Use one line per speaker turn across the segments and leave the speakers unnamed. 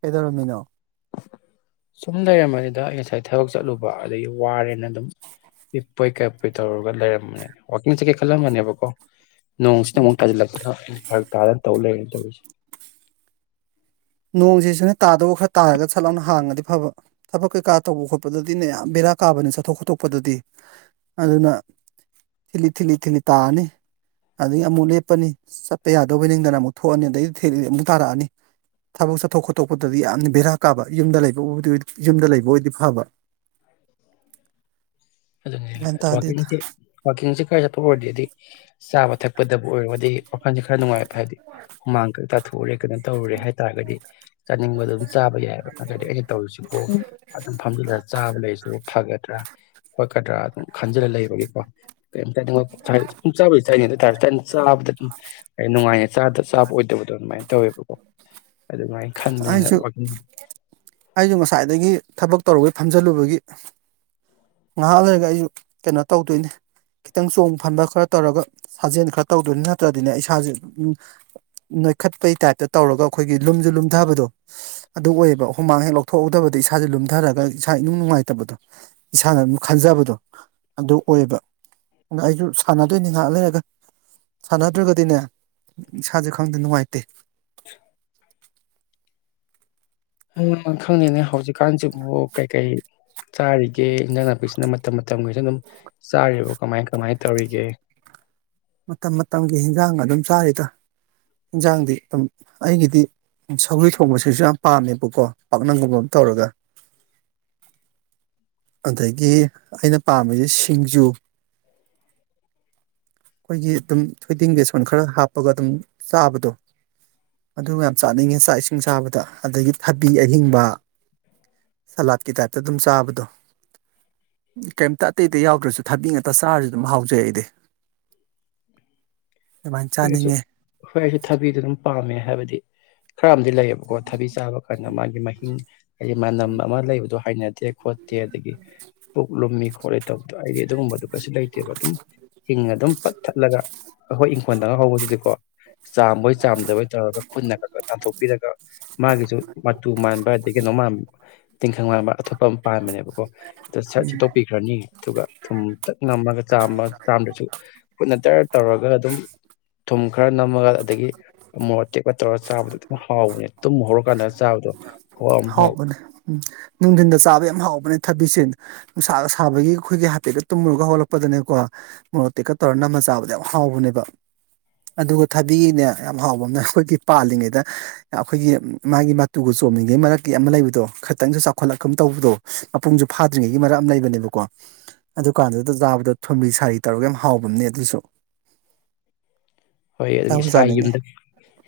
ꯀꯗꯔꯃꯤꯅꯣ
ꯁꯨꯝ ꯂꯩꯔꯝꯃꯅꯤꯗ ꯑꯩ ꯉꯁꯥꯏ ꯊꯕꯛ ꯆꯠꯂꯨꯕ ꯑꯗꯒꯤ ꯋꯥꯔꯦꯅ ꯑꯗꯨꯝ ꯄꯤꯞꯄꯣꯏ ꯀꯩꯞꯄꯣꯏ ꯇꯧꯔꯒ ꯂꯩꯔꯝꯕꯅꯤ ꯋꯥꯀꯤꯡ ꯆꯠꯀꯦ ꯈꯜꯂꯝꯕꯅꯦꯕꯀꯣ ꯅꯣꯡꯁꯤꯗ ꯑꯃꯨꯛ ꯊꯥꯖꯤꯜꯂꯛꯄꯗ ꯑꯩꯅ ꯐꯛ ꯇꯥꯗꯅ ꯇꯧ ꯂꯩꯔꯦ ꯇꯧꯔꯤꯁꯦ
ꯅꯣꯡꯁꯤ ꯁꯨꯅ ꯇꯥꯗꯕ ꯈꯔ ꯇꯥꯔꯒ ꯆꯠꯂꯥꯎꯅ ꯍꯥꯡꯉꯗꯤ ꯐꯕ ꯊꯕꯛ ꯀꯩꯀꯥ ꯇꯧꯕ ꯈꯣꯠꯄꯗꯗꯤꯅꯦ ꯌꯥꯝ ꯕꯦꯔꯥ ꯀꯥꯕꯅꯤ ꯆꯠꯊꯣꯛ ꯈꯣꯠꯇꯣꯛꯄꯗꯗꯤ ꯑꯗꯨꯅ ꯊꯤꯜꯂꯤ ꯊꯤꯜꯂꯤ ꯊꯤꯜꯂꯤ ꯇꯥꯑꯅꯤ ꯑꯗꯒꯤ ꯑꯃꯨꯛ ꯂꯦꯞꯄꯅꯤ ꯆꯠꯄ ꯌꯥꯗꯕ ꯅꯤꯡꯗꯅ ꯑꯃꯨꯛ ꯊꯣꯛꯑꯅꯤ ꯑꯗꯩꯗꯤ ꯊꯤꯂꯤ ꯑꯃꯨꯛ ꯇꯥꯔꯛꯑꯅꯤ ꯊꯕꯛ ꯆꯠꯊꯣꯛ ꯈꯣꯠꯇꯣꯛꯄꯗꯗꯤ ꯌꯥꯝꯅ ꯕꯦꯔꯥ ꯀꯥꯕ ꯌꯨꯝꯗ ꯂꯩꯕꯕꯨꯕꯨ ꯌꯨꯝꯗ ꯂꯩꯕ ꯑꯣꯏꯗꯤ ꯐꯕ
ꯑꯗꯨ
ꯒ꯭ꯌꯥꯟ ꯇꯥꯗꯦꯗ
ꯋꯥꯀꯤꯁ ꯋꯥꯀꯤꯁꯤ ꯀꯩ ꯆꯄꯄꯗꯦꯗꯤ ꯁꯕ ꯊ ꯀꯛꯄꯗꯕꯨ ꯑꯣꯏꯔꯣ ꯑꯗꯤ ꯋꯥꯈꯜꯁꯦ ꯈꯔ ꯅꯨꯡꯉꯥꯏꯕ ꯍꯥꯏꯗꯤ ꯍꯨꯃꯥꯡ ꯊꯣꯛꯣꯔꯦ ꯀꯩꯅꯣ ꯇꯧꯔꯨꯔꯦ ꯍꯥꯏꯇꯥꯔꯒꯗꯤ ꯆꯥꯅꯤꯡꯕꯗ ꯑꯗꯨꯝ ꯆꯥꯕ ꯌꯥꯏꯑꯕ ꯅꯠꯇ꯭ꯔꯒꯗꯤ ꯑꯩꯅ ꯇꯧꯔꯤꯁꯤꯕꯣ ꯑꯗꯨꯝ ꯐꯝꯖꯤꯜꯂꯁꯤ ꯆꯥꯕ ꯂꯩꯁꯨ ꯐꯒꯗ꯭ꯔꯥ ꯍꯣꯏꯀꯗ꯭ꯔꯥ ꯑꯗꯨꯝ ꯈꯟꯖꯤꯜꯂ ꯂꯩꯕꯒꯤꯀꯣ ꯀꯩꯝꯇ ꯆꯥꯕꯁꯤ ꯆꯅꯤ ꯑꯗꯨꯇꯥꯔꯁꯨ ꯆꯥꯕꯗ ꯑꯗꯨꯝ ꯅꯨꯡꯉꯥꯏꯉ ꯆꯥꯗ ꯆꯥꯕ ꯑꯣꯏꯗꯕꯗꯣ ꯑꯗꯨꯃꯥꯏꯅ ꯇꯧꯋꯦꯕꯀꯣ ꯑꯗꯨꯃꯥꯏꯅ ꯈꯟꯗꯦ
ꯑꯩꯁꯨ ꯑꯩꯁꯨ ꯉꯁꯥꯏꯗꯒꯤ ꯊꯕꯛ ꯇꯧꯔꯨꯕꯩ ꯐꯝꯖꯜꯂꯨꯕꯒꯤ ꯉꯥꯏꯍꯥꯛ ꯂꯩꯔꯒ ꯑꯩꯁꯨ ꯀꯩꯅꯣ ꯇꯧꯗꯣꯏꯅꯤ ꯈꯤꯇꯪ ꯆꯣꯡ ꯐꯟꯕ ꯈꯔ ꯇꯧꯔꯒ ꯁꯥꯖꯦꯜ ꯈꯔ ꯇꯧꯗꯣꯏꯅꯤ ꯅꯠꯇ꯭ꯔꯗꯤꯅꯦ ꯑꯩ ꯏꯁꯥꯁꯦ ꯅꯣꯏꯈꯠꯄꯩ ꯇꯥꯏꯞꯇ ꯇꯧꯔꯒ ꯑꯩꯈꯣꯏꯒꯤ ꯂꯨꯝꯁꯨ ꯂꯨꯝꯊꯕꯗꯣ ꯑꯗꯨ ꯑꯣꯏꯌꯦꯕ ꯍꯨꯃꯥꯡ ꯍꯦꯛ ꯂꯧꯊꯣꯛꯎꯧꯗꯕꯗ ꯏꯁꯥꯁꯦ ꯂꯨꯝꯊꯔꯒ ꯏꯁꯥ ꯏꯅꯨꯡ ꯅꯨꯡꯉꯥꯏꯇꯕꯗꯣ ꯏꯁꯥꯅ ꯑꯗꯨꯝ ꯈꯟꯖꯕꯗꯣ ꯑꯗꯨ ꯑꯣꯏꯌꯦꯕ ꯑꯗꯨ ꯑꯩꯁꯨ ꯁꯥꯟꯅꯗꯣꯏꯅꯤ ꯉꯍꯥꯛ ꯂꯩꯔꯒ ꯁꯥꯟꯅꯗ꯭ꯔꯒꯗꯤꯅꯦ ꯏꯁꯥ ꯁꯦ ꯈꯪꯗꯦ ꯅꯨꯡꯉꯥꯏꯇꯦ
ꯎ ꯈꯪꯉꯅꯦ ꯍꯧꯖꯤꯛ ꯀꯥꯟꯆꯤꯡ ꯄꯨ ꯀꯩ ꯀꯩ ꯆꯥꯔꯤꯒꯦ ꯏꯟꯖꯥꯡ ꯅꯥꯄꯤꯁꯤꯅ ꯃꯇꯝ ꯃꯇꯝꯒꯤꯁꯨ ꯑꯗꯨꯝ ꯆꯥꯔꯤꯕ ꯀꯃꯥꯏ ꯀꯃꯥꯏꯅ ꯇꯧꯔꯤꯒꯦ
ꯃꯇꯝ ꯃꯇꯝꯒꯤ ꯍꯟꯖꯥꯡ ꯑꯗꯨꯝ ꯆꯥꯔꯤꯗ ꯏꯟꯖꯥꯡꯗꯤ ꯑꯗꯨꯝ ꯑꯩꯒꯤꯗꯤ ꯁꯧꯔꯤ ꯊꯣꯡꯕꯁꯤꯁꯨ ꯌꯥꯝ ꯄꯥꯝꯃꯦꯕꯀꯣ ꯄꯥꯛꯅꯝꯒꯨꯝꯕ ꯑꯃ ꯇꯧꯔꯒ ꯑꯗꯒꯤ ꯑꯩꯅ ꯄꯥꯝꯃꯤꯁꯦ ꯁꯤꯡꯖꯨ ꯑꯩꯈꯣꯏꯒꯤ ꯑꯗꯨꯝ ꯊꯣꯏꯗꯤꯡ ꯕꯦꯁꯣꯟ ꯈꯔ ꯍꯥꯞꯄꯒ ꯑꯗꯨꯝ ꯆꯥꯕꯗꯣ ꯑꯗꯨ ꯌꯥꯝ ꯆꯥꯅꯤꯡꯉꯦ ꯆꯥꯛ ꯏꯁꯤꯡ ꯆꯥꯕꯗ ꯑꯗꯒꯤ ꯊꯕꯤ ꯑꯍꯤꯡꯕ ꯁꯂꯥꯠꯀꯤ ꯇꯥꯏꯞꯇ ꯑꯗꯨꯝ ꯆꯥꯕꯗꯣ ꯀꯩꯝꯇ ꯑꯇꯩ ꯑꯇꯩ ꯌꯥꯎꯗ꯭ꯔꯁꯨ ꯊꯕꯤ ꯉꯥꯛꯇ ꯆꯥꯔꯁꯨ ꯑꯗꯨꯝ ꯍꯥꯎꯖꯩ ꯑꯩꯗꯤ ꯑꯗꯨꯃꯥꯏꯅ
ꯍꯣꯏꯁꯨ
ꯆꯥꯅꯤꯡꯉꯦ
ꯍꯣꯏ ꯑꯩꯁꯨ ꯊꯕꯤꯗꯣ ꯑꯗꯨꯝ ꯄꯥꯝꯃꯦ ꯍꯥꯏꯕꯗꯤ ꯈꯔ ꯑꯃꯗꯤꯝ ꯂꯩꯌꯦꯕꯀꯣ ꯊꯕꯤ ꯆꯥꯕ ꯀꯅ ꯃꯥꯒꯤ ꯃꯍꯤꯡ ꯍꯥꯏꯗꯤ ꯃꯅꯝ ꯑꯃ ꯂꯩꯕꯗꯣ ꯍꯥꯏꯅꯗꯦ ꯈꯣꯠꯇꯦ ꯑꯗꯒꯤ ꯄꯨꯛ ꯂꯨꯝꯃꯤ ꯈꯣꯠꯂꯤ ꯇꯧꯕꯗꯣ ꯑꯩꯗꯤ ꯑꯗꯨꯒꯨꯝꯕꯗꯨ ꯀꯩꯁꯨ ꯂꯩꯇꯦꯕ ꯑꯗꯨꯝ ꯍꯤꯡ ꯑꯗꯨꯝ ꯄꯠ ꯊꯠꯂꯒ ꯑꯩꯈꯣꯏ ꯏꯪꯈꯣꯜꯗꯒ ꯍꯧꯕꯁꯤꯗꯤꯀꯣ ꯆꯥꯝꯕꯣꯏ ꯆꯥꯝꯗꯕꯣꯏ ꯇꯧꯔꯒ ꯈꯨꯟꯅ ꯈꯛ ꯇꯥꯟꯊꯣꯛꯄꯤꯔꯒ ꯃꯥꯒꯤꯁꯨ ꯃꯇꯨ ꯃꯥꯟꯕ ꯑꯗꯗꯒꯤ ꯀꯩꯅꯣꯥꯃꯥꯟꯕ ꯇꯤꯡꯈꯪ ꯃꯥꯟꯕ ꯑꯇꯣꯞꯄ ꯑꯃ ꯄꯥꯟꯕꯅꯦꯕꯀꯣ ꯁꯤꯠꯇꯣꯛꯄꯤꯈ꯭ꯔꯅꯤ ꯑꯗꯨꯒ ꯊꯨꯝ ꯇꯛ ꯉꯝꯃꯒ ꯆꯥꯝꯃ ꯆꯥꯝꯗꯁꯨ ꯈꯨꯠꯅ ꯇꯔ ꯇꯧꯔꯒ ꯑꯗꯨꯝ ꯊꯨꯝ ꯈꯔ ꯅꯝꯃꯒ ꯑꯗꯒꯤ ꯑꯃꯣꯔꯣꯛ ꯇꯦꯛꯄꯒ ꯇꯧꯔꯒ ꯆꯥꯕꯗ ꯑꯗꯨꯝ ꯍꯥꯎꯕꯅꯦ ꯇꯨꯝ ꯍꯧꯔꯀꯥꯟꯗ ꯆꯥꯕꯗꯣ ꯈꯨꯍꯥꯎ ꯑꯃ ꯍꯥꯎ
ꯍꯥꯎꯕꯅꯦ ꯎꯝ ꯅꯨꯡꯊꯤꯟꯗ ꯆꯥꯕ ꯌꯥꯝ ꯍꯥꯎꯕꯅꯦ ꯊꯕꯤꯁꯦ ꯅꯨꯡꯁꯥ ꯁꯥꯕꯒꯤ ꯑꯩꯈꯣꯏꯒꯤ ꯍꯥꯐꯦꯠꯀ ꯇꯨꯝꯃꯨꯔꯒ ꯍꯧꯒꯥꯠꯂꯛꯄꯗꯅꯦꯀꯣ ꯃꯣꯔꯣꯛ ꯑꯇꯦꯛꯀ ꯇꯧꯔꯒ ꯅꯝꯃ ꯆꯥꯕꯗ ꯌꯥꯝ ꯍꯥꯎꯕꯅꯦꯕ ꯑꯗꯨꯒ ꯊꯕꯤꯅꯦ ꯌꯥꯝ ꯍꯥꯎꯕ ꯑꯃꯅ ꯑꯩꯈꯣꯏꯒꯤ ꯄꯥꯜꯂꯤꯉꯩꯗ ꯑꯩꯈꯣꯏꯒꯤ ꯃꯥꯒꯤ ꯃꯇꯨꯒ ꯆꯣꯝꯃꯤꯉꯩ ꯃꯔꯛꯇ ꯑꯃ ꯂꯩꯕꯗꯣ ꯈꯤꯇꯪꯁꯨ ꯆꯥꯎꯈꯠꯂꯛꯀ ꯇꯧꯕꯗꯣ ꯃꯄꯨꯡꯁꯨ ꯐꯥꯗ꯭ꯔꯤꯉꯩꯒꯤ ꯃꯔꯛ ꯑꯃ ꯂꯩꯕꯅꯦꯕꯀꯣ ꯑꯗꯨ ꯀꯥꯟꯗꯨꯗ ꯆꯥꯕꯗꯣ ꯊꯣꯝꯂꯤ ꯁꯥꯔꯤ ꯇꯧꯔꯒ ꯌꯥꯝ ꯍꯥꯎꯕ ꯑꯃꯅꯦ ꯑꯗꯨꯁꯨ
ꯍꯣꯏ ꯑꯗꯨꯅ
ꯆꯥꯕꯨ
ꯏꯁꯥꯒꯤ
ꯆꯥꯅꯤꯡꯉꯦ
ꯌꯨꯝꯗ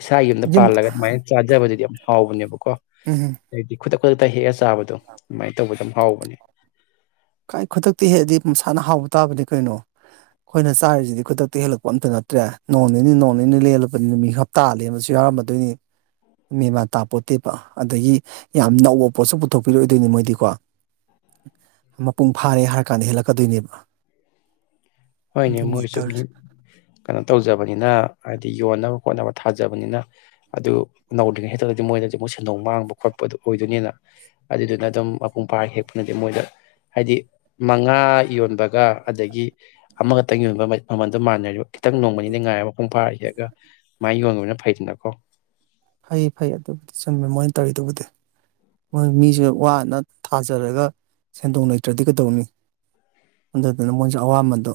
ꯏꯁꯥꯒꯤ ꯌꯨꯝꯗ
ꯌꯨꯝ
ꯄꯥꯜꯂꯒ ꯑꯗꯨꯃꯥꯏꯅ ꯆꯥꯖꯕꯗꯨꯗꯤ ꯌꯥꯝ ꯍꯥꯎꯕꯅꯦꯕ ꯀꯣ
ꯎꯝ
ꯑꯩꯗꯤꯈꯨ ꯈꯨꯗꯥꯛ ꯇꯥ ꯍꯦꯛ ꯑ ꯆꯥꯕꯥ ꯆꯥꯕꯗꯣ ꯑꯗꯨꯃꯥꯏꯅ ꯇꯧꯕꯗꯣ ꯌꯥꯝ ꯍꯥꯎꯕꯅꯦ
ꯀꯥꯏ ꯈꯨꯗꯛꯇ ꯍꯦꯛꯂꯗꯤ ꯃꯁꯥꯅ ꯍꯥꯎꯕ ꯇꯥꯕꯅꯤ ꯀꯩꯅꯣ ꯑꯩꯈꯣꯏꯅ ꯆꯥꯔꯤꯁꯤꯗꯤ ꯈꯨꯗꯛꯇ ꯍꯦꯛꯂꯛꯄ ꯑꯝꯇ ꯅꯠꯇ꯭ꯔꯦ ꯅꯣꯡꯅꯤꯅꯤ ꯅꯣꯡꯅꯤꯅꯦ ꯂꯦꯜꯂꯛꯄꯅꯤ ꯅꯨꯃꯤꯠ ꯍꯞꯇꯥ ꯂꯦꯟꯕꯁꯨ ꯌꯥꯎꯔꯝꯃꯗꯣꯏꯅꯤ ꯃꯦꯟ ꯃꯥꯟꯇꯥꯄꯣꯠꯇꯦ ꯑꯗꯒꯤ ꯌꯥꯝ ꯅꯧꯕ ꯄꯣꯠꯁꯨ ꯄꯨꯊꯣꯛꯄꯤꯔꯣꯏꯗꯣꯏꯅꯤ ꯃꯣꯏꯗꯤꯀꯣ ꯃꯄꯨꯡ ꯐꯥꯔꯦ ꯍꯥꯏꯔ ꯀꯥꯟꯗ ꯍꯦꯜꯂꯛꯀꯗꯣꯏꯅꯦꯕ
ꯍꯣꯏꯅꯦ
ꯑꯗꯨꯅꯤ
ꯃꯣꯏꯁꯨ
ꯇꯧꯔꯤꯁꯦ
ꯀꯩꯅꯣ ꯇꯧꯖꯕꯅꯤꯅ ꯍꯥꯏ ꯗ ꯍꯥꯏ ꯌꯣꯟꯅꯕ ꯈꯣꯠꯅꯕ ꯊꯥꯖꯕꯅꯤꯅ ꯑꯗꯨ ꯅꯧꯗ꯭ꯔꯤꯉꯩ ꯍꯦꯛꯇꯗꯤ ꯃꯣꯏꯗꯗꯤ ꯑꯃꯨꯛ ꯁꯦꯟꯗꯣꯡ ꯃꯥꯡꯕ ꯈꯣꯠꯄ ꯑꯗꯨ ꯑꯣꯏꯗꯣꯏꯅꯤꯅ ꯑꯗꯨꯗꯨꯅ ꯑꯗꯨꯝ ꯃꯄꯨꯡ ꯐꯥ ꯍꯦꯛꯄꯅꯗꯤ ꯃꯣꯏꯗ ꯍꯥꯏꯗꯤ ꯉꯥ ꯌꯣꯟꯕꯒ ꯑꯗꯒꯤ ꯑꯃꯈꯛꯇꯪ ꯌꯣꯟꯕ ꯃꯃꯟꯗꯨ ꯃꯥꯟꯅꯔꯤꯕ ꯈꯤꯇꯪ ꯅꯣꯡꯃꯅꯤꯅꯦ ꯉꯥꯏꯔ ꯃꯄꯨꯡ ꯐꯥꯔ ꯍꯦꯛꯑꯒ ꯃꯥꯏ ꯌꯣꯟꯕꯅ ꯐꯩꯗꯅꯀꯣ
ꯐꯩ ꯐꯩ ꯑꯗꯨꯕꯨꯗꯤ ꯆꯨꯝꯃꯦ ꯃꯣꯏꯅ ꯇꯧꯔꯤ ꯗꯣꯕꯨꯗꯤ ꯃꯣꯏ ꯃꯤꯁꯨ ꯋꯥꯅ ꯊꯥꯖꯔꯒ ꯁꯦꯟꯗꯣꯡ ꯂꯩꯇ꯭ꯔꯗꯤ ꯀꯩꯗꯧꯅꯤ ꯑꯗꯨꯗꯅ ꯃꯣꯏꯁꯨ ꯑꯋꯥꯃꯟꯗꯣ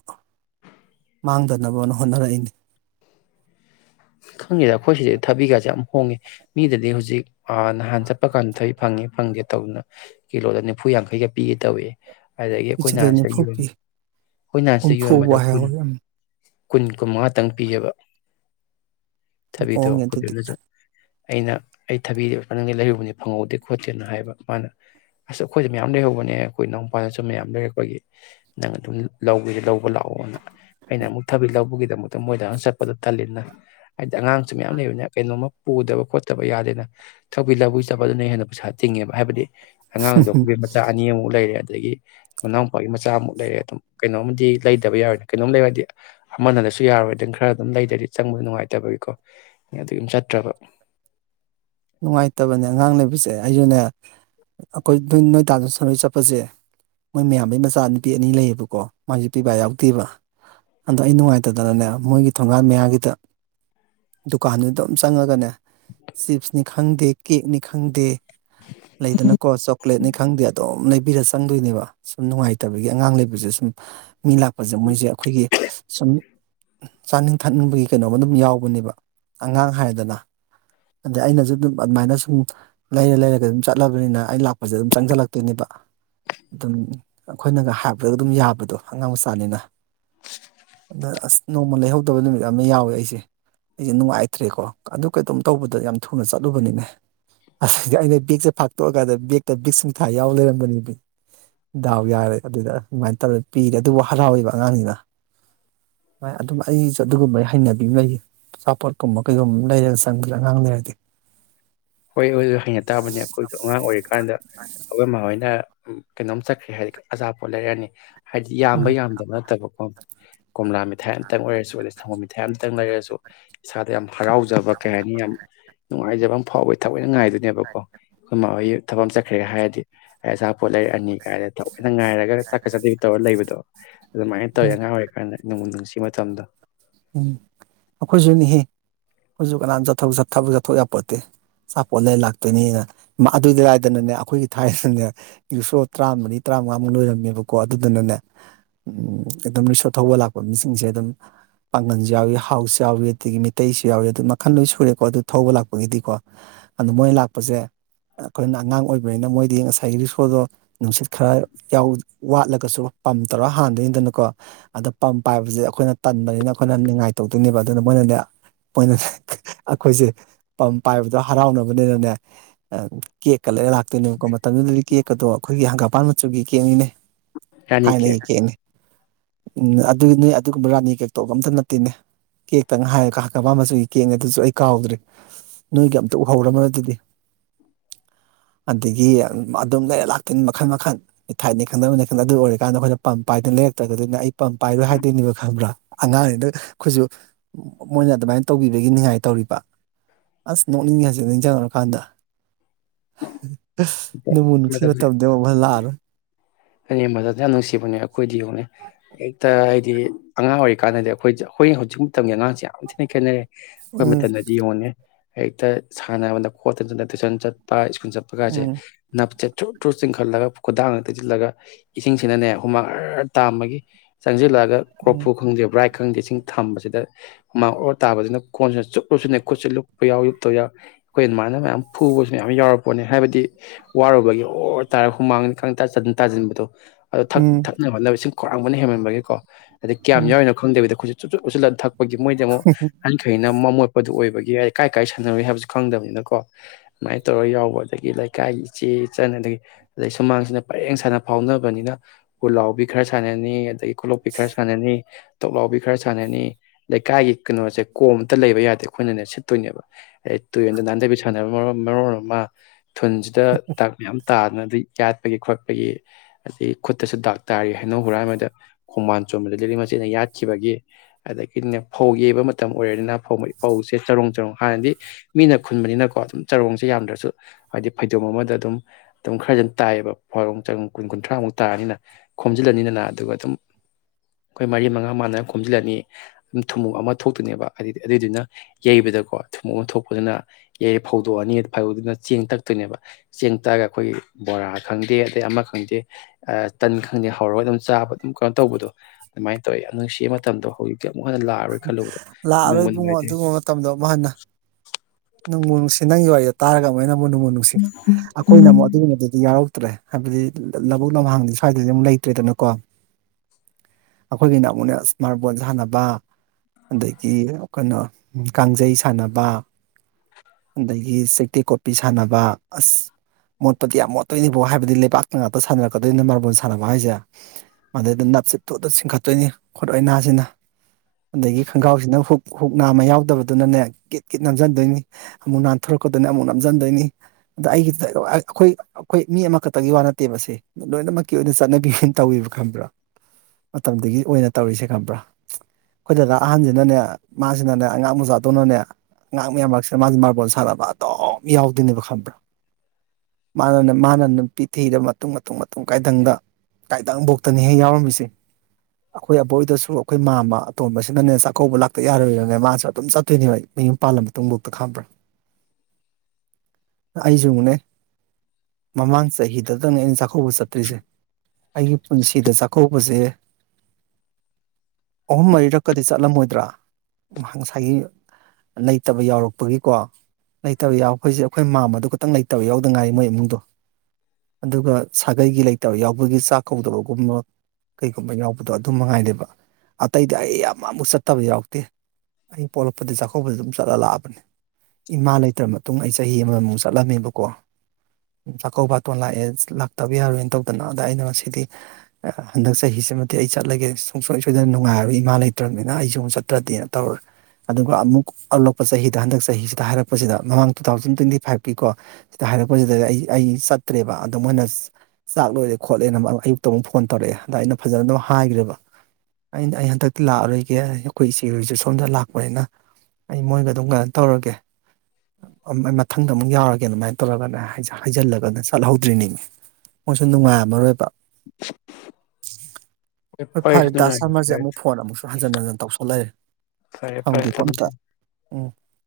ꯃꯥꯡꯗꯅꯕꯅ ꯍꯣꯠꯅꯔꯛꯏꯅꯤ
ꯈꯪꯉꯤꯗ ꯑꯩꯈꯣꯏ ꯁꯤꯗꯗꯤ ꯊꯕꯤꯒꯁꯦ ꯌꯥꯝ ꯍꯣꯡꯉꯦ ꯃꯤꯗꯗꯤ ꯍꯧꯖꯤꯛ ꯅꯍꯥꯟ ꯆꯠꯄ ꯀꯥꯟꯗ ꯊꯣꯕꯤ ꯐꯪꯉꯦ ꯐꯪꯗꯦ ꯅ ꯇꯧꯗꯅ ꯀꯤꯂꯣꯗ ꯅꯤꯐꯨ ꯌꯥꯡꯈꯩꯒ ꯄꯤꯒꯦ ꯇꯧꯏ ꯑꯗꯒꯤ
ꯀꯦꯖꯤꯗ
ꯑꯩꯈꯣꯏꯅꯥꯟ ꯁꯦ ꯗ
ꯅꯤꯐꯨ
ꯒꯤ
ꯄꯤ
ꯑꯩꯈꯣꯏ ꯅꯍꯥꯟ ꯌꯣꯟꯕ
ꯍꯨꯝꯐꯨꯕꯨ
ꯐꯟ
ꯍꯥꯏꯍꯧꯋꯤ ꯎꯝ
ꯀꯨꯟꯀꯨꯃꯥ ꯈꯤꯇꯪ ꯄꯤꯖꯕ
ꯍꯣꯡꯉꯦ ꯑꯗꯨꯗꯤ
ꯕꯦꯝꯃꯅꯁꯨ ꯑꯩꯅ ꯑꯩ ꯊꯕꯤꯗꯅꯤꯡꯗꯤ ꯂꯩꯍꯨꯕꯅꯤ ꯐꯪꯍꯧꯗꯦ ꯈꯣꯠꯁꯦꯅ ꯍꯥꯏꯕ ꯃꯥꯅ ꯑꯁ ꯑꯩꯈꯣꯏꯗ ꯃꯌꯥꯝ ꯂꯩꯍꯧꯕꯅꯦ ꯑꯩꯈꯣꯏ ꯏꯅꯥꯎꯄꯥꯅꯁꯨ ꯃꯌꯥꯝ ꯂꯩꯔꯦ ꯑꯩꯈꯣꯏꯒꯤ ꯅꯪ ꯑꯗꯨꯝ ꯂꯧꯕꯁ ꯂꯧꯕ ꯂꯥꯛꯑꯣꯅ ꯑꯩꯅ ꯑꯃꯨꯛ ꯊꯕꯤ ꯂꯧꯕꯒꯤꯗꯃꯛꯇ ꯑꯗ ꯃꯣꯏꯗ ꯍꯥꯡ ꯆꯠꯄꯗ ꯊꯠꯜꯂꯤꯅ ꯍꯥꯏꯗꯤ ꯑꯉꯥꯡꯁꯨ ꯃꯌꯥꯝ ꯂꯩꯕꯅꯤꯅ ꯀꯩꯅꯣꯝꯃ ꯄꯨꯗꯕ ꯈꯣꯠꯇꯕ ꯌꯥꯗꯦꯅ ꯊꯧꯕꯤ ꯂꯧꯕꯤ ꯆꯕ ꯑꯗꯨꯅ ꯍꯦꯟꯅ ꯄꯩꯁꯥ ꯇꯤꯡꯉꯦꯕ ꯍꯥꯏꯕꯗꯤ ꯑꯉꯥꯡꯗꯣ ꯑꯩꯈꯣꯏꯒꯤ ꯃꯆꯥ ꯑꯅꯤꯃꯨꯛ ꯂꯩꯔꯦ ꯑꯗꯒꯤ ꯃꯅꯥꯎ ꯃꯄꯥꯒꯤ ꯃ ꯃꯆꯥꯃꯨꯛ ꯂꯩꯔꯦ ꯑꯗꯨꯝ ꯀꯩꯅꯣꯝ ꯗꯤ ꯂꯩꯗꯕ ꯌꯥꯔꯣꯏꯗ ꯀꯩꯅꯣꯝ ꯂꯩꯔꯗꯤ ꯑꯃꯅꯅꯁꯨ ꯌꯥꯔꯔꯣꯏ ꯑꯗꯨꯝ ꯈꯔ ꯑꯗꯨꯝ ꯂꯩꯗꯗꯤ ꯆꯪꯕꯗ ꯅꯨꯡꯉꯥꯏꯇꯕꯒꯤꯀꯣ ꯑꯗꯨꯝ ꯆꯠꯇ꯭ꯔꯕ
ꯅꯨꯡꯉꯥꯏꯇꯕꯅꯦ ꯑꯉꯥꯡ ꯂꯩꯕꯁꯦ ꯑꯩꯁꯨꯅꯦ ꯑꯩꯈꯣꯏ ꯅꯣꯏꯗꯥꯥꯟꯗ ꯁꯔꯣꯏ ꯆꯠꯄꯁꯦ ꯃꯣꯏ ꯃꯌꯥꯝꯕꯩ ꯃꯆꯥꯅꯨꯄꯤ ꯑꯅꯤ ꯂꯩꯌꯦꯕꯀꯣ ꯃꯁꯦ ꯄꯤꯕꯥ ꯌꯥꯎꯗꯦꯕ ꯑꯗꯣ ꯑꯩ ꯅꯨꯡꯉꯥꯏꯇꯗꯅꯅꯦ ꯃꯣꯏꯒꯤ ꯊꯣꯡꯒꯥꯟ ꯃꯌꯥꯒꯤꯗ ꯗꯨꯀꯥꯟꯗꯨꯗ ꯑꯗꯨꯝ ꯆꯪꯉꯒꯅꯦ ꯆꯤꯞꯁ ꯅꯤ ꯈꯪꯗꯦ ꯀꯦꯛꯅꯤ ꯈꯪꯗꯦ ꯂꯩꯗꯅꯀꯣ ꯆꯣꯀ꯭ꯂꯦꯠꯅꯤ ꯈꯪꯗꯦ ꯑꯗꯨꯣꯝ ꯂꯩ ꯄꯕꯤꯔ ꯆꯪꯗꯣꯏꯅꯦꯕ ꯁꯨꯝ ꯅꯨꯡꯉꯥꯏꯇꯕꯒꯤ ꯑꯉꯥꯡ ꯂꯩꯕꯁꯦ ꯁꯨꯝ ꯃꯤ ꯂꯥꯛꯄꯁꯦ ꯃꯣꯏꯁꯦ ꯑꯩꯈꯣꯏꯒꯤ ꯁꯨꯝ ꯆꯥꯅꯤꯡ ꯊꯛꯅꯤꯡꯕꯒꯤ ꯀꯩꯅꯣꯝ ꯑꯗꯨꯝ ꯌꯥꯎꯕꯅꯦꯕ ꯑꯉꯥꯡ ꯍꯥꯏꯗꯅ ꯑꯗꯩ ꯑꯩꯅꯁꯨ ꯑꯗꯨꯝ ꯑꯗꯨꯃꯥꯏꯅ ꯁꯨꯝ ꯂꯩꯔ ꯂꯩꯔꯒ ꯑꯗꯨꯝ ꯆꯠꯂꯕꯅꯤꯅ ꯑꯩ ꯂꯥꯛꯄꯁꯦ ꯑꯗꯨꯝ ꯆꯪꯁꯤꯜꯂꯛꯇꯣꯏꯅꯦꯕ ꯑꯗꯨꯝ ꯑꯩꯈꯣꯏꯅꯒ ꯍꯥꯏꯕꯗꯒ ꯑꯗꯨꯝ ꯌꯥꯕꯗꯣ ꯑꯉꯥꯡ ꯃꯆꯥꯅꯤꯅ ꯑꯗ ꯑꯁ ꯅꯣꯡꯃ ꯂꯩꯍꯧꯗꯕ ꯅꯨꯃꯤꯠ ꯑꯃ ꯌꯥꯎꯋꯦ ꯑꯩꯁꯦ ꯑꯩꯁꯦ ꯅꯨꯡꯉꯥꯏꯇ꯭ꯔꯦꯀꯣ ꯑꯗꯨ ꯀꯩꯣꯝ ꯇꯧꯕꯗꯣ ꯌꯥꯝ ꯊꯨꯅ ꯆꯠꯂꯨꯕꯅꯤꯅꯦ ꯑꯗꯨꯗꯤ ꯑꯩꯅ ꯕꯦꯒꯁꯦ ꯐꯥꯛꯇꯣꯛꯑꯀꯥꯟꯗ ꯕꯦꯒꯛꯇ ꯕꯦꯛ ꯁꯤꯡꯊꯥ ꯌꯥꯎ ꯂꯩꯔꯝꯕꯅꯤꯕ ꯗꯥꯎ ꯌꯥꯎꯔꯦ ꯑꯗꯨꯗ ꯑꯗꯨꯃꯥꯏꯅ ꯇꯧꯔꯒ ꯄꯤꯔꯦ ꯑꯗꯨꯕꯨ ꯍꯔꯥꯎꯋꯦꯕ ꯑꯉꯥꯡꯅꯤꯅ ꯑꯗꯨꯃꯥꯏ ꯑꯗꯨꯝ ꯑꯩꯁꯨ ꯑꯗꯨꯒꯨꯝꯕꯒꯤ ꯍꯩꯅꯕꯤ ꯑꯃ ꯂꯩꯌꯦ ꯑꯆꯥꯄꯣꯠꯀꯨꯝꯕ ꯀꯩꯒꯨꯝꯕ ꯑꯃ ꯂꯩꯔꯒ ꯆꯪꯕꯗ ꯑꯉꯥꯡ ꯂꯩꯔꯗꯤ
ꯍꯣꯏ ꯍꯁꯨ ꯍꯩꯅ ꯇꯥꯕꯅꯦ ꯑꯩꯈꯣꯏꯁꯨ ꯑꯉꯥꯡ ꯑꯣꯏꯔꯤꯀꯥꯟꯗ ꯑꯈꯣꯏꯃꯥꯍꯣꯏꯅ ꯎ ꯀꯩꯅꯣꯝ ꯆꯠꯈ꯭ꯔꯦ ꯍꯥꯏꯗꯤ ꯑꯖꯥꯄꯣꯠ ꯂꯩꯔꯅꯤ ꯍꯥꯏꯗꯤ ꯌꯥꯝꯕ
ꯎꯝ
ꯌꯥꯝꯗꯕ ꯅꯠꯇꯕꯀꯣ ꯀꯣꯝꯂꯥ ꯃꯤꯊꯥꯏ ꯑꯃꯇꯪ ꯑꯣꯏꯔꯁꯨ ꯑꯗ ꯁꯪꯒꯜ ꯃ ꯃꯤꯊꯥꯏ ꯑꯃꯇꯪ ꯂꯩꯔꯁꯨ ꯏꯁꯥꯗ ꯌꯥꯝ ꯍꯔꯥꯎꯖꯩ ꯐꯖꯕ ꯀꯩ ꯍꯥꯏꯅꯤ ꯌꯥꯝ ꯅꯨꯡꯉꯥꯏꯖꯕ ꯐꯥꯎꯣꯏ ꯊꯏꯅ ꯉꯥꯏ ꯑꯗꯨꯅꯦꯕꯀꯣ ꯑꯩꯈꯣꯏꯣꯏ ꯊꯕꯛ ꯆꯠꯈ꯭ꯔꯦꯒꯦ ꯍꯥꯏꯔꯗꯤ ꯑꯩ ꯑꯆꯥꯄꯣꯠ ꯂꯩꯔꯛꯑꯅꯤ ꯀꯥꯏꯅ ꯊꯑꯣꯏꯅ ꯉꯥꯏꯔꯒ ꯆꯥꯛꯀꯠ ꯆꯠꯊꯕꯤ ꯇꯧꯔ ꯂꯩꯕꯗꯣ ꯑꯗꯨꯃꯥꯏꯅ ꯇꯧꯋꯤ
ꯎꯝ
ꯑꯉꯥꯡ ꯑꯣꯏꯔꯤꯀꯥꯟꯗ ꯅꯣꯡ ꯅꯨꯡꯁꯤ ꯃꯇꯝꯗ
ꯎꯝ ꯑꯩꯈꯣꯏꯁꯨ ꯍꯦ ꯑꯩꯈꯣꯏꯁꯨ ꯀꯅꯥꯝ ꯆꯠ ꯆꯠꯊꯕ ꯆꯠꯊꯣꯛ ꯌꯥꯄꯣꯠꯇꯦ ꯑꯆꯥꯄꯣꯠ ꯂꯩ ꯂꯥꯛꯇꯣꯏꯅꯤꯅ ꯑꯗꯨꯏꯗꯨꯗꯥꯏꯗꯅꯅꯦ ꯑꯩꯈꯣꯏꯒꯤ ꯊꯥꯏꯗꯅꯦ ꯔꯤꯁꯣ ꯇꯔꯥꯃꯔꯤ ꯇꯔꯥꯃꯉꯥꯃꯨꯛ ꯂꯣꯏꯔꯝꯃꯦꯕꯀꯣ ꯑꯗꯨꯗꯨꯅꯅꯦ ꯎꯝ ꯑꯗꯨꯝ ꯔꯤꯁꯣ ꯊꯧꯕ ꯂꯥꯛꯄ ꯃꯤꯁꯤꯡꯁꯦ ꯑꯗꯨꯝ ꯄꯥꯡꯒꯜꯁꯨ ꯌꯥꯎꯏꯤ ꯍꯥꯎꯁꯨ ꯌꯥꯎꯏꯤ ꯑꯗꯒꯤ ꯃ ꯃꯤꯇꯩꯁꯨ ꯌꯥꯎꯏꯤ ꯑꯗꯨ ꯃꯈꯟ ꯂꯣꯏ ꯁꯨꯔꯦꯀꯣ ꯑꯗꯨ ꯊꯧꯕ ꯂꯥꯛꯄꯒꯤꯗꯤꯀꯣ ꯑꯗꯨꯗ ꯃꯣꯏ ꯂꯥꯛꯄꯁꯦ ꯑꯩꯈꯣꯏꯅ ꯑꯉꯥꯡ ꯑꯣꯏꯕꯅꯤꯅ ꯃꯣꯏꯗꯤ ꯉꯁꯥꯏꯒꯤ ꯔꯤꯁꯣꯔꯗꯣ ꯅꯨꯡꯁꯤꯠ ꯈꯔ ꯋꯥꯠꯂꯒꯁꯨ ꯄꯝ ꯇꯧꯔ ꯍꯥꯟꯗꯣꯏꯅꯤꯗꯅꯀꯣ ꯑꯗꯣ ꯄꯝ ꯄꯥꯏꯕꯁꯦ ꯑꯩꯈꯣꯏꯅ ꯇꯟꯕꯅꯤꯅ ꯑꯩꯈꯠꯅ ꯉꯥꯏ ꯇꯧꯗꯣꯏꯅꯦꯕ ꯑꯗꯨꯅ ꯃꯣꯏꯅꯅꯦ ꯃꯣꯏꯅꯅꯦ ꯑꯩꯈꯣꯏꯁꯦ ꯄꯝ ꯄꯥꯏꯕꯗꯣ ꯍꯔꯥꯎꯅꯕꯅꯤꯅꯅꯦ ꯀꯦꯛꯀ ꯂꯩꯔ ꯂꯥꯛꯇꯣꯏꯅꯦꯕꯀꯣ ꯃꯇꯝꯗꯨꯗꯗꯤ ꯀꯦꯛ ꯑꯗꯣ ꯑꯩꯈꯣꯏꯒꯤ ꯍꯪꯒꯥꯝꯄꯥꯟ ꯃꯆꯨꯒꯤ ꯀꯦꯛꯅꯤꯅꯦ
ꯔꯥꯅꯤ
ꯍꯥꯏꯅ
ꯀꯦꯛ
ꯀꯦꯅꯦ ꯎꯝ ꯑꯗꯨꯒꯤ ꯅꯣꯏ ꯑꯗꯨꯒ ꯕꯔꯥꯅꯤ ꯀ ꯑꯇꯣꯞ ꯑꯝꯇ ꯅꯠꯇꯦꯅꯦ ꯀꯦꯛꯇ ꯉ ꯍꯥꯏꯔꯒ ꯀꯕ ꯃꯆꯨꯒꯤ ꯀꯦꯛ ꯑꯗꯨꯁꯨ ꯑꯩ ꯀꯥꯎꯗ꯭ꯔꯦ ꯅꯣꯏꯒꯤ ꯑꯝꯇ ꯎꯍꯧꯔꯝꯃ ꯑꯗꯨꯗꯤ ꯑꯗꯒꯤ ꯑꯗꯨꯝ ꯂꯩꯔ ꯂꯥꯛꯇꯣꯏꯅꯤ ꯃꯈꯜ ꯃꯈꯟ ꯃꯤꯊꯥꯏꯠꯅꯦ ꯈꯪꯗꯕꯅꯦ ꯈꯪꯗ ꯑꯗꯨ ꯑꯣꯏꯔꯀꯥꯟꯗ ꯑꯩꯈꯣꯏꯅ ꯄꯝ ꯄꯥꯏꯗꯅ ꯂꯩꯔꯛꯇ꯭ꯔꯒꯗꯣꯏꯅꯤ ꯑꯩ ꯄꯝ ꯄꯥꯏꯔꯣꯏ ꯍꯥꯏꯗꯣꯏꯅꯦꯕ ꯈꯟꯕ꯭ꯔꯥ ꯑꯉꯥꯡꯅꯤꯗ ꯑꯩꯈꯣꯏꯁꯨ ꯃꯣꯏꯅ ꯑꯗꯨꯃꯥꯏꯅ ꯇꯧꯕꯤꯕꯒꯤ ꯉꯥꯏ ꯇꯧꯔꯤꯕ ꯑꯁ ꯅꯣꯛꯅꯤꯡꯉ ꯅꯤꯡꯁꯤꯡꯉꯨꯔꯀꯥꯟꯗ ꯅꯣꯡꯃꯕꯨ ꯅꯨꯡꯁꯤ ꯃꯇꯝꯗ ꯋꯥꯕꯜꯂꯥꯛꯑꯔ
ꯑꯅꯦꯝ ꯃ ꯌꯥꯝ ꯅꯨꯡꯁꯤꯕꯅꯦ ꯑꯩꯈꯣꯏꯗꯤ ꯌꯦꯡꯅꯩ ꯍꯦꯛꯇ ꯍꯥꯏꯗꯤ ꯑꯉꯥꯡ ꯑꯣꯏꯔꯤꯀꯥꯟꯗꯗꯤ ꯑꯩꯈꯣꯏ ꯑꯩꯈꯣꯏ ꯍꯧꯖꯤꯛ ꯃꯇꯝꯗꯤ ꯑꯉꯥꯡꯁꯦ ꯌꯥꯝ ꯊꯤꯅ ꯈꯦꯠꯅꯔꯦ ꯑꯩꯈꯣꯏ
ꯎꯝ
ꯃꯇꯝꯊꯗꯗꯤ ꯌꯣꯟꯉꯦ ꯍꯦꯛꯇ ꯁꯥꯟꯅꯕꯗ ꯈꯣꯠꯇꯅ ꯆ ꯇꯨꯁꯟ ꯆꯠꯄ ꯆꯠꯄ ꯀꯁꯦ
ꯎꯝ
ꯊ꯭ꯔꯨꯠ ꯊ꯭ꯔꯨꯠ ꯆꯤꯡꯈꯠꯂꯒ ꯈꯨ ꯇꯩꯁꯤꯜꯂꯒ ꯏꯁꯤꯡꯁꯤꯅꯅꯦ ꯍꯨꯃꯥꯡ ꯇꯝꯃ ꯆꯪꯁꯤꯜ ꯗ
ꯎꯝ
ꯀ꯭ꯔꯣꯐꯨ ꯈꯪꯗꯦ ꯕ꯭ꯔꯥꯏ ꯈꯪꯗꯦ ꯁꯤꯡ ꯊꯝꯕꯁꯤꯗ ꯃꯃꯥꯡ ꯑꯣꯔ ꯇꯥꯕꯁꯤꯅ ꯀꯣꯟꯁꯤꯅ ꯆꯨꯞꯂꯨꯁꯨꯅꯦ ꯈꯨꯠꯁꯤ ꯂꯨꯞꯄ ꯌꯥꯎ ꯂꯨꯞꯇꯕ ꯌꯥꯎ ꯑꯩꯈꯣꯏ ꯑꯗꯨꯃꯥꯏꯅ ꯃꯌꯥꯝ ꯐꯨꯕꯁꯨ ꯃꯌꯥꯝ ꯌꯥꯎꯔꯛꯄꯅꯦ ꯍꯥꯏꯕꯗꯤ ꯋꯥꯔꯨꯕꯒꯤ ꯑꯣꯔ ꯇꯥꯔꯦ ꯍꯨꯃꯥꯡꯅꯤ ꯈꯪ ꯇꯟ ꯇꯥꯁꯤꯟꯕꯗꯣ ꯑꯗꯣ
ꯎꯝ
ꯊꯛꯅꯕꯅꯕꯁꯤꯡ ꯈꯧꯔꯥꯡꯕꯅ ꯍꯦꯃꯟꯕꯒꯤꯀꯣ ꯍꯥꯏꯗꯤ ꯀꯌꯥꯝ
ꯎꯝ
ꯌꯥꯎꯔꯤꯣ ꯈꯪꯗꯕꯤꯗꯖꯤꯛ ꯊꯛ ꯑꯩꯈꯣꯏꯒꯤ ꯃꯣꯏꯗ ꯑꯃꯨꯛ ꯍꯟꯊꯅ ꯃꯣꯏ ꯑꯄꯗꯨ ꯑꯣꯏꯕꯒꯤ ꯀꯥꯏ ꯀꯥꯏ ꯁꯥꯟꯅꯔꯏ ꯍꯥꯏꯕꯁꯨ ꯈꯪꯗꯕꯅꯤꯅꯀꯣ ꯑꯗꯨꯃꯥꯏꯅ ꯇꯧꯔꯒ ꯌꯥꯎꯕ ꯑꯗꯒꯤ ꯂꯩꯀꯥꯏꯒꯤ ꯆꯦ ꯆꯟ ꯑꯗꯒꯤ ꯑꯗꯩ ꯁꯨꯃꯥꯡꯁꯤꯅ ꯄꯔꯦꯡ ꯁꯥꯟꯅ ꯐꯥꯎꯅꯕꯅꯤꯅ ꯎꯒꯂꯥꯎꯕꯤ ꯈꯔ ꯁꯥꯟꯅꯅꯤ ꯑꯗꯗꯒꯤ ꯀꯂꯣ ꯄꯤꯈ꯭ꯔꯥ ꯁꯥꯟꯅꯅꯤ ꯇꯣꯛꯂꯥꯎꯕꯤ ꯈꯔ ꯁꯥꯟꯅꯅꯤ ꯂꯩꯀꯥꯏꯒꯤ ꯀꯩꯅꯣꯁꯦ ꯀꯣꯝꯇ ꯂꯩꯕ ꯌꯥꯗꯦ ꯑꯩꯈꯣꯏꯅꯅꯦ ꯁꯤꯠꯇꯣꯏꯅꯦꯕ ꯑ ꯇꯨꯔꯦꯟꯗ ꯅꯥꯟꯊꯕꯤ ꯁꯥꯟꯅꯕ ꯃꯔ ꯑꯃ ꯊꯟꯁꯤꯗ ꯇꯥꯛ ꯃꯌꯥꯝ ꯇꯥꯗꯅ ꯑꯗꯨ ꯌꯥꯠꯄꯒꯤ ꯈꯣꯠꯄꯒꯤ ꯑꯗꯒꯤ ꯈꯨꯠꯇꯁꯨ ꯗꯥꯛ ꯇꯥꯔꯤ ꯍꯥꯏꯩꯅꯧ ꯍꯨꯔꯥꯏ ꯑꯃꯗ ꯈꯣꯡꯕꯥꯟ ꯆꯣꯡꯕꯗ ꯂꯤꯜꯂꯤ ꯃꯆꯦꯠꯅ ꯌꯥꯠꯈꯤꯕꯒꯤ ꯑꯗꯒꯤꯅꯦ ꯐꯧ ꯌꯦꯩꯕ ꯃꯇꯝ ꯑꯣꯏꯔꯅꯤꯅ ꯐꯧ ꯐꯧꯁꯦ ꯆꯔꯣꯡ ꯆꯔꯣꯡ ꯍꯥꯟꯅꯗꯤ ꯃꯤꯅ ꯈꯨꯟꯕꯅꯤꯅꯀꯣ ꯑꯗꯨꯝ ꯆꯔꯣꯡꯁꯦ ꯌꯥꯝꯗ꯭ꯔꯁꯨ ꯍꯥꯏꯗꯤ ꯐꯩꯗꯣꯝ ꯑꯃꯗ ꯑꯗꯨꯝ ꯑꯗꯨꯝ ꯈꯔ ꯑꯗꯨꯝ ꯇꯥꯏꯑꯕ ꯆꯪ ꯀꯨꯟ ꯀꯨꯟꯊ꯭ꯔꯥꯃꯨꯛ ꯇꯥꯔꯅꯤꯅ ꯈꯣꯝꯖꯤꯜꯂꯅꯤꯗꯅ ꯑꯗꯨꯒ ꯑꯗꯨꯝ ꯑꯩꯈꯣꯏ ꯃꯔꯤ ꯃꯉꯥ ꯃꯥꯟꯅ ꯈꯣꯝꯖꯤꯜꯂꯅꯤ ꯑꯗꯨꯝ ꯊꯨꯝꯃꯣꯛ ꯑꯃ ꯊꯣꯛꯇꯣꯏꯅꯦꯕ ꯑꯗꯨꯗꯤ ꯑꯗꯨꯏꯗꯨꯅ ꯌꯩꯕꯗꯀꯣ ꯊꯨꯝꯃꯣꯛ ꯑꯃ ꯊꯣꯛꯄꯗꯨꯅ ꯌꯩꯔ ꯐꯧꯗꯣꯛꯑꯅꯤ ꯐꯧꯗꯣꯛꯇꯅ ꯆꯦꯡ ꯇꯛꯇꯣꯏꯅꯦꯕ ꯆꯦꯡ ꯇꯛꯑꯒ ꯑꯩꯈꯣꯏꯒꯤ ꯕꯣꯔꯥ ꯈꯪꯗꯦ ꯑꯗꯩ ꯑꯃ ꯈꯪꯗꯦ ꯇꯟ ꯈꯪꯗꯦ ꯍꯧꯔꯒ ꯑꯗꯨꯝ ꯆꯥꯕ ꯑꯗꯨꯝ ꯀꯩꯅꯣ ꯇꯧꯕꯗꯣ ꯑꯗꯨꯃꯥꯏꯅ ꯇꯧꯋꯤꯅꯨꯡ ꯁꯤꯕ ꯃꯇꯝꯗꯣ ꯍꯧ
ꯂꯥꯛꯑꯔꯣꯏ ꯏ ꯄꯨꯡꯉꯣ
ꯅꯨꯡꯉꯥꯏꯇꯦ
ꯑꯗꯨꯒꯨꯝꯕ ꯃꯇꯝꯗꯣ ꯑꯃꯨ ꯍꯟꯅ ꯅꯣꯡꯃꯨ ꯅꯨꯡꯁꯤ ꯅꯪꯒꯤ ꯋꯥꯔꯤꯗ ꯇꯥꯔꯒ ꯃꯣꯏꯅ ꯅꯃ ꯅꯣꯡꯃꯣ ꯅꯨꯡꯁꯦ ꯑꯩꯈꯣꯏꯅ ꯑꯃꯨꯛ ꯑꯗꯨꯒꯤ ꯃꯗꯨꯗꯤ ꯌꯥꯎꯔ ꯇ꯭ꯔꯦ ꯍꯥꯏꯕꯗꯤ ꯂꯧꯕꯨꯛ ꯂꯝꯍꯥꯡꯗꯤ ꯁ꯭ꯋꯥꯏꯗꯗꯤ ꯑꯃꯨꯛ ꯂꯩꯇ꯭ꯔꯦꯗꯅꯀꯣ ꯑꯩꯈꯣꯏꯒꯤꯅ ꯑꯃꯨꯛꯅ ꯏꯁꯃꯥꯔꯠ ꯕꯣꯔꯣꯟ ꯁꯥꯟꯅꯕ ꯑꯗꯒꯤ ꯀꯩꯅꯣ ꯀꯥꯡꯖꯩ ꯁꯥꯟꯅꯕ ꯑꯗꯒꯤ ꯆꯦꯛꯛꯇꯦꯛ ꯀꯣꯄꯤ ꯁꯥꯟꯅꯕ ꯑꯁ ꯃꯣꯠꯄꯗꯤ ꯌꯥꯝ ꯃꯣꯠꯇꯣꯏꯅꯤꯕ ꯍꯥꯏꯕꯗꯤ ꯂꯩꯕꯥꯛꯇ ꯉꯥꯛꯇ ꯁꯥꯟꯅꯔꯛꯀꯗꯣꯏꯅꯤ ꯃꯥꯔꯕꯣꯜ ꯁꯥꯟꯅꯕ ꯍꯥꯏꯁꯦ ꯃꯗꯩꯗ ꯅꯞꯆ ꯊꯨꯅ ꯆꯤꯡꯈꯠꯇꯣꯏꯅꯤ ꯈꯣꯠꯂꯣꯏ ꯅꯥꯁꯤꯅ ꯑꯗꯒꯤ ꯈꯣꯡꯒ꯭ꯔꯥꯎꯁꯤꯅ ꯍꯨꯛ ꯍꯨꯛ ꯅꯥꯝꯃ ꯌꯥꯎꯗꯕꯗꯨꯅꯅꯦ ꯀꯤꯠ ꯀꯤꯠ ꯅꯝꯖꯟ ꯑꯃꯨꯛ ꯅꯥꯟꯊꯣꯔꯛꯀꯗꯣꯏꯅꯤ ꯑꯃꯨꯛ ꯅꯝꯁꯤꯟꯗꯣꯏꯅꯤ ꯑꯗ ꯑꯩꯒꯤ ꯑꯩꯈꯣꯏ ꯑꯩꯈꯣꯏ ꯃꯤ ꯑꯃꯈꯛꯇꯒꯤ ꯋꯥ ꯅꯠꯇꯦꯕꯁꯦ ꯂꯣꯏꯅꯃꯛꯀꯤ ꯑꯣꯏꯅ ꯆꯠꯅꯕꯤ ꯑꯣꯏꯅ ꯇꯧꯋꯕ ꯈꯪꯕ꯭ꯔꯥ ꯃꯇꯝꯗꯨꯒꯤ ꯑꯣꯏꯅ ꯇꯧꯔꯤꯁꯦ ꯈꯪꯕ꯭ꯔꯥ ꯑꯩꯈꯣꯏ ꯗꯗꯥ ꯑꯍꯟꯁꯤꯅꯅꯦ ꯃꯥꯁꯤꯅꯅꯦ ꯑꯉꯥꯡ ꯃꯆꯥꯗꯧꯅꯅꯦ ꯉꯥꯡ ꯃꯌꯥꯝ ꯃꯔꯁꯤꯅ ꯃꯥꯁꯦ ꯃꯥꯔꯕꯣꯜ ꯁꯥꯟꯅꯕ ꯑꯗꯨꯝ ꯌꯥꯎꯗꯣꯏꯅꯦꯕ ꯈꯪꯕ꯭ꯔꯥ ꯃꯥꯅ ꯃꯥꯅ ꯅꯨꯄꯤ ꯊꯤꯔ ꯃꯇꯨꯡ ꯃꯇꯨꯡ ꯃꯇꯨꯡ ꯀꯥꯏꯗꯪꯗ ꯀꯥꯏꯗꯪꯕꯣꯛꯇꯅꯤ ꯍꯦꯛ ꯌꯥꯎꯔꯝꯃꯤꯁꯦ ꯑꯩꯈꯣꯏ ꯑꯕꯣꯏꯗꯁꯨ ꯑꯩꯈꯣꯏ ꯃꯥꯃ ꯑꯇꯣꯝꯕꯁꯤꯅꯅꯦ ꯆꯥꯛꯀꯧꯕ ꯂꯥꯛꯇ ꯌꯥꯔꯣꯏꯕꯅꯦ ꯃꯥꯁꯨ ꯑꯗꯨꯝ ꯆꯠꯇꯣꯏꯅꯦꯕ ꯃꯌꯨꯝ ꯄꯥꯜꯂꯝ ꯃꯇꯨꯡꯨꯡꯕꯣꯛꯇ ꯈꯥꯕ꯭ꯔꯥ ꯑꯩꯁꯨ ꯉꯨꯅꯦ ꯃꯃꯥꯡ ꯆꯍꯤꯗꯇꯪ ꯑꯩꯅ ꯆ ꯍꯧꯕ ꯆꯠꯇ꯭ꯔꯤꯁꯦ ꯑꯩꯒꯤ ꯄꯨꯟꯁꯤꯗ ꯆ ꯀꯧꯕꯁꯦ ꯑꯍꯨꯝ ꯃꯔꯤꯔꯛꯀꯗꯤ ꯆꯠꯂꯝꯃꯣꯏꯗ꯭ꯔꯥ ꯉꯁꯥꯏꯒꯤ ꯂꯩꯇꯕ ꯌꯥꯎꯔꯛꯄꯒꯤꯀꯣ ꯂꯩꯇꯕ ꯌꯥꯎꯔꯛꯄꯩꯁꯦ ꯑꯩꯈꯣꯏ ꯃꯝꯕꯗ ꯈꯇꯪ ꯂꯩꯇꯕ ꯌꯥꯎꯗꯉꯥꯏ ꯃꯣꯏ ꯏꯃꯨꯡꯗꯣ ꯑꯗꯨꯒ ꯁꯥꯒꯩꯒꯤ ꯂꯩꯇꯕ ꯌꯥꯎꯕꯒꯤ ꯆꯥꯛ ꯀꯧꯗꯕꯒꯨꯝꯕ ꯀꯩꯒꯨꯝꯕ ꯌꯥꯎꯕꯗꯣ ꯑꯗꯨ ꯃꯉꯥꯏꯗꯦꯕ ꯑꯇꯩꯗꯤ ꯑꯩ ꯌꯥꯝꯃꯨꯛ ꯆꯠꯇꯕ ꯌꯥꯎꯔꯛꯇꯦ ꯑꯩ ꯄꯣꯛꯂꯛꯄꯗ ꯆꯈ ꯆꯥꯛꯀꯧꯕꯗ ꯑꯗꯨꯝ ꯆꯠꯂ ꯂꯥꯛꯑꯕꯅꯤ ꯏꯃꯥ ꯂꯩꯇ꯭ꯔ ꯃꯇꯨꯡ ꯑꯩ ꯆꯍꯤ ꯑꯃꯃꯨꯛ ꯆꯠꯂꯝꯃꯦꯕꯀꯣ ꯆꯥꯛꯀ ꯇꯣꯟ ꯂꯥꯛꯑꯦ ꯂꯥꯛꯇꯕ ꯌꯥꯔꯣꯏꯅ ꯇꯧꯗꯅ ꯑꯗ ꯑꯩꯅ ꯃꯁꯤꯗꯤ ꯍꯟꯗꯛ ꯆꯍꯤꯁꯤꯃꯗꯤ ꯑꯩ ꯆꯠꯂꯒꯦ ꯁꯨꯡꯁꯣꯏ ꯁꯣꯏꯗꯅ ꯅꯨꯡꯉꯥꯏꯔꯣꯏ ꯏꯃꯥ ꯂꯩꯇ꯭ꯔꯕꯅꯤꯅ ꯑꯩꯁꯨ ꯑꯃꯨꯛ ꯆꯠꯇ꯭ꯔꯗꯤꯦꯅ ꯇꯧꯔꯔꯦ ꯑꯗꯨꯒ ꯑꯃꯨꯛ ꯑꯂꯛꯄ ꯆꯍꯤꯗ ꯍꯟꯗꯛ ꯆꯍꯤꯁꯤꯗ ꯍꯥꯏꯔꯛꯄꯁꯤꯗ ꯃꯃꯥꯡ ꯇꯨ ꯊꯥꯎꯖꯟ ꯇ꯭ꯋꯦꯟꯇꯤ ꯐꯥꯏꯚꯀꯤꯀꯣ ꯁꯤꯗ ꯍꯥꯏꯔꯛꯄꯁꯤꯗꯗꯤ ꯑꯩ ꯑꯩ ꯆꯠꯇ꯭ꯔꯦꯕ ꯑꯗꯣ ꯃꯣꯏꯅ ꯆꯥꯛ ꯂꯣꯏꯔꯦ ꯈꯣꯠꯂꯦꯅ ꯑꯌꯨꯛꯇ ꯑꯃꯨꯛ ꯐꯣꯟ ꯇꯧꯔꯛꯑꯦ ꯑꯗ ꯑꯩꯅ ꯐꯖꯅ ꯑꯗꯨꯝ ꯍꯥꯏꯈ꯭ꯔꯦꯕ ꯑꯩꯅ ꯑꯩ ꯍꯟꯗꯛꯇꯤ ꯂꯥꯛꯑꯔꯣꯏꯒꯦ ꯑꯩꯈꯣꯏ ꯏꯆꯦꯁꯨ ꯁꯣꯝꯗ ꯂꯥꯛꯄꯅꯤꯅ ꯑꯩ ꯃꯣꯏꯒ ꯑꯗꯨꯝ ꯀꯩꯅꯣ ꯇꯧꯔꯒꯦ ꯑꯩ ꯃꯊꯪꯗ ꯑꯃꯨꯛ ꯌꯥꯎꯔꯒꯦ ꯑꯗꯨꯃꯥꯏꯅ ꯇꯧꯔꯒꯅ ꯍꯥꯏꯖꯤꯜꯂꯒꯅ ꯆꯠꯍꯧꯗ꯭ꯔꯤꯅꯤꯃꯤ ꯃꯣꯏꯁꯨ ꯅꯨꯡꯉꯥꯏꯔꯝꯃꯔꯣꯏꯕ ꯍꯣꯏ ꯐꯔꯦ
ꯐꯔꯦꯁꯨ
ꯗꯥꯁ
ꯅꯨꯡꯉꯥꯏ
ꯁꯔꯃꯁꯦ
ꯐꯔꯦ
ꯑꯃꯨꯛ ꯐꯣꯟ ꯑꯃꯨꯛꯁꯨ ꯍꯟꯖꯤꯟ ꯍꯟꯖꯤꯟ ꯇꯧꯁꯜꯂꯛꯑꯦ
ꯐꯔꯦ ꯐꯔꯦ
ꯐꯝꯒꯦꯀꯣ
ꯊꯝꯃꯦ ꯊꯝꯃꯦ
ꯑꯝꯇ [unintelligible]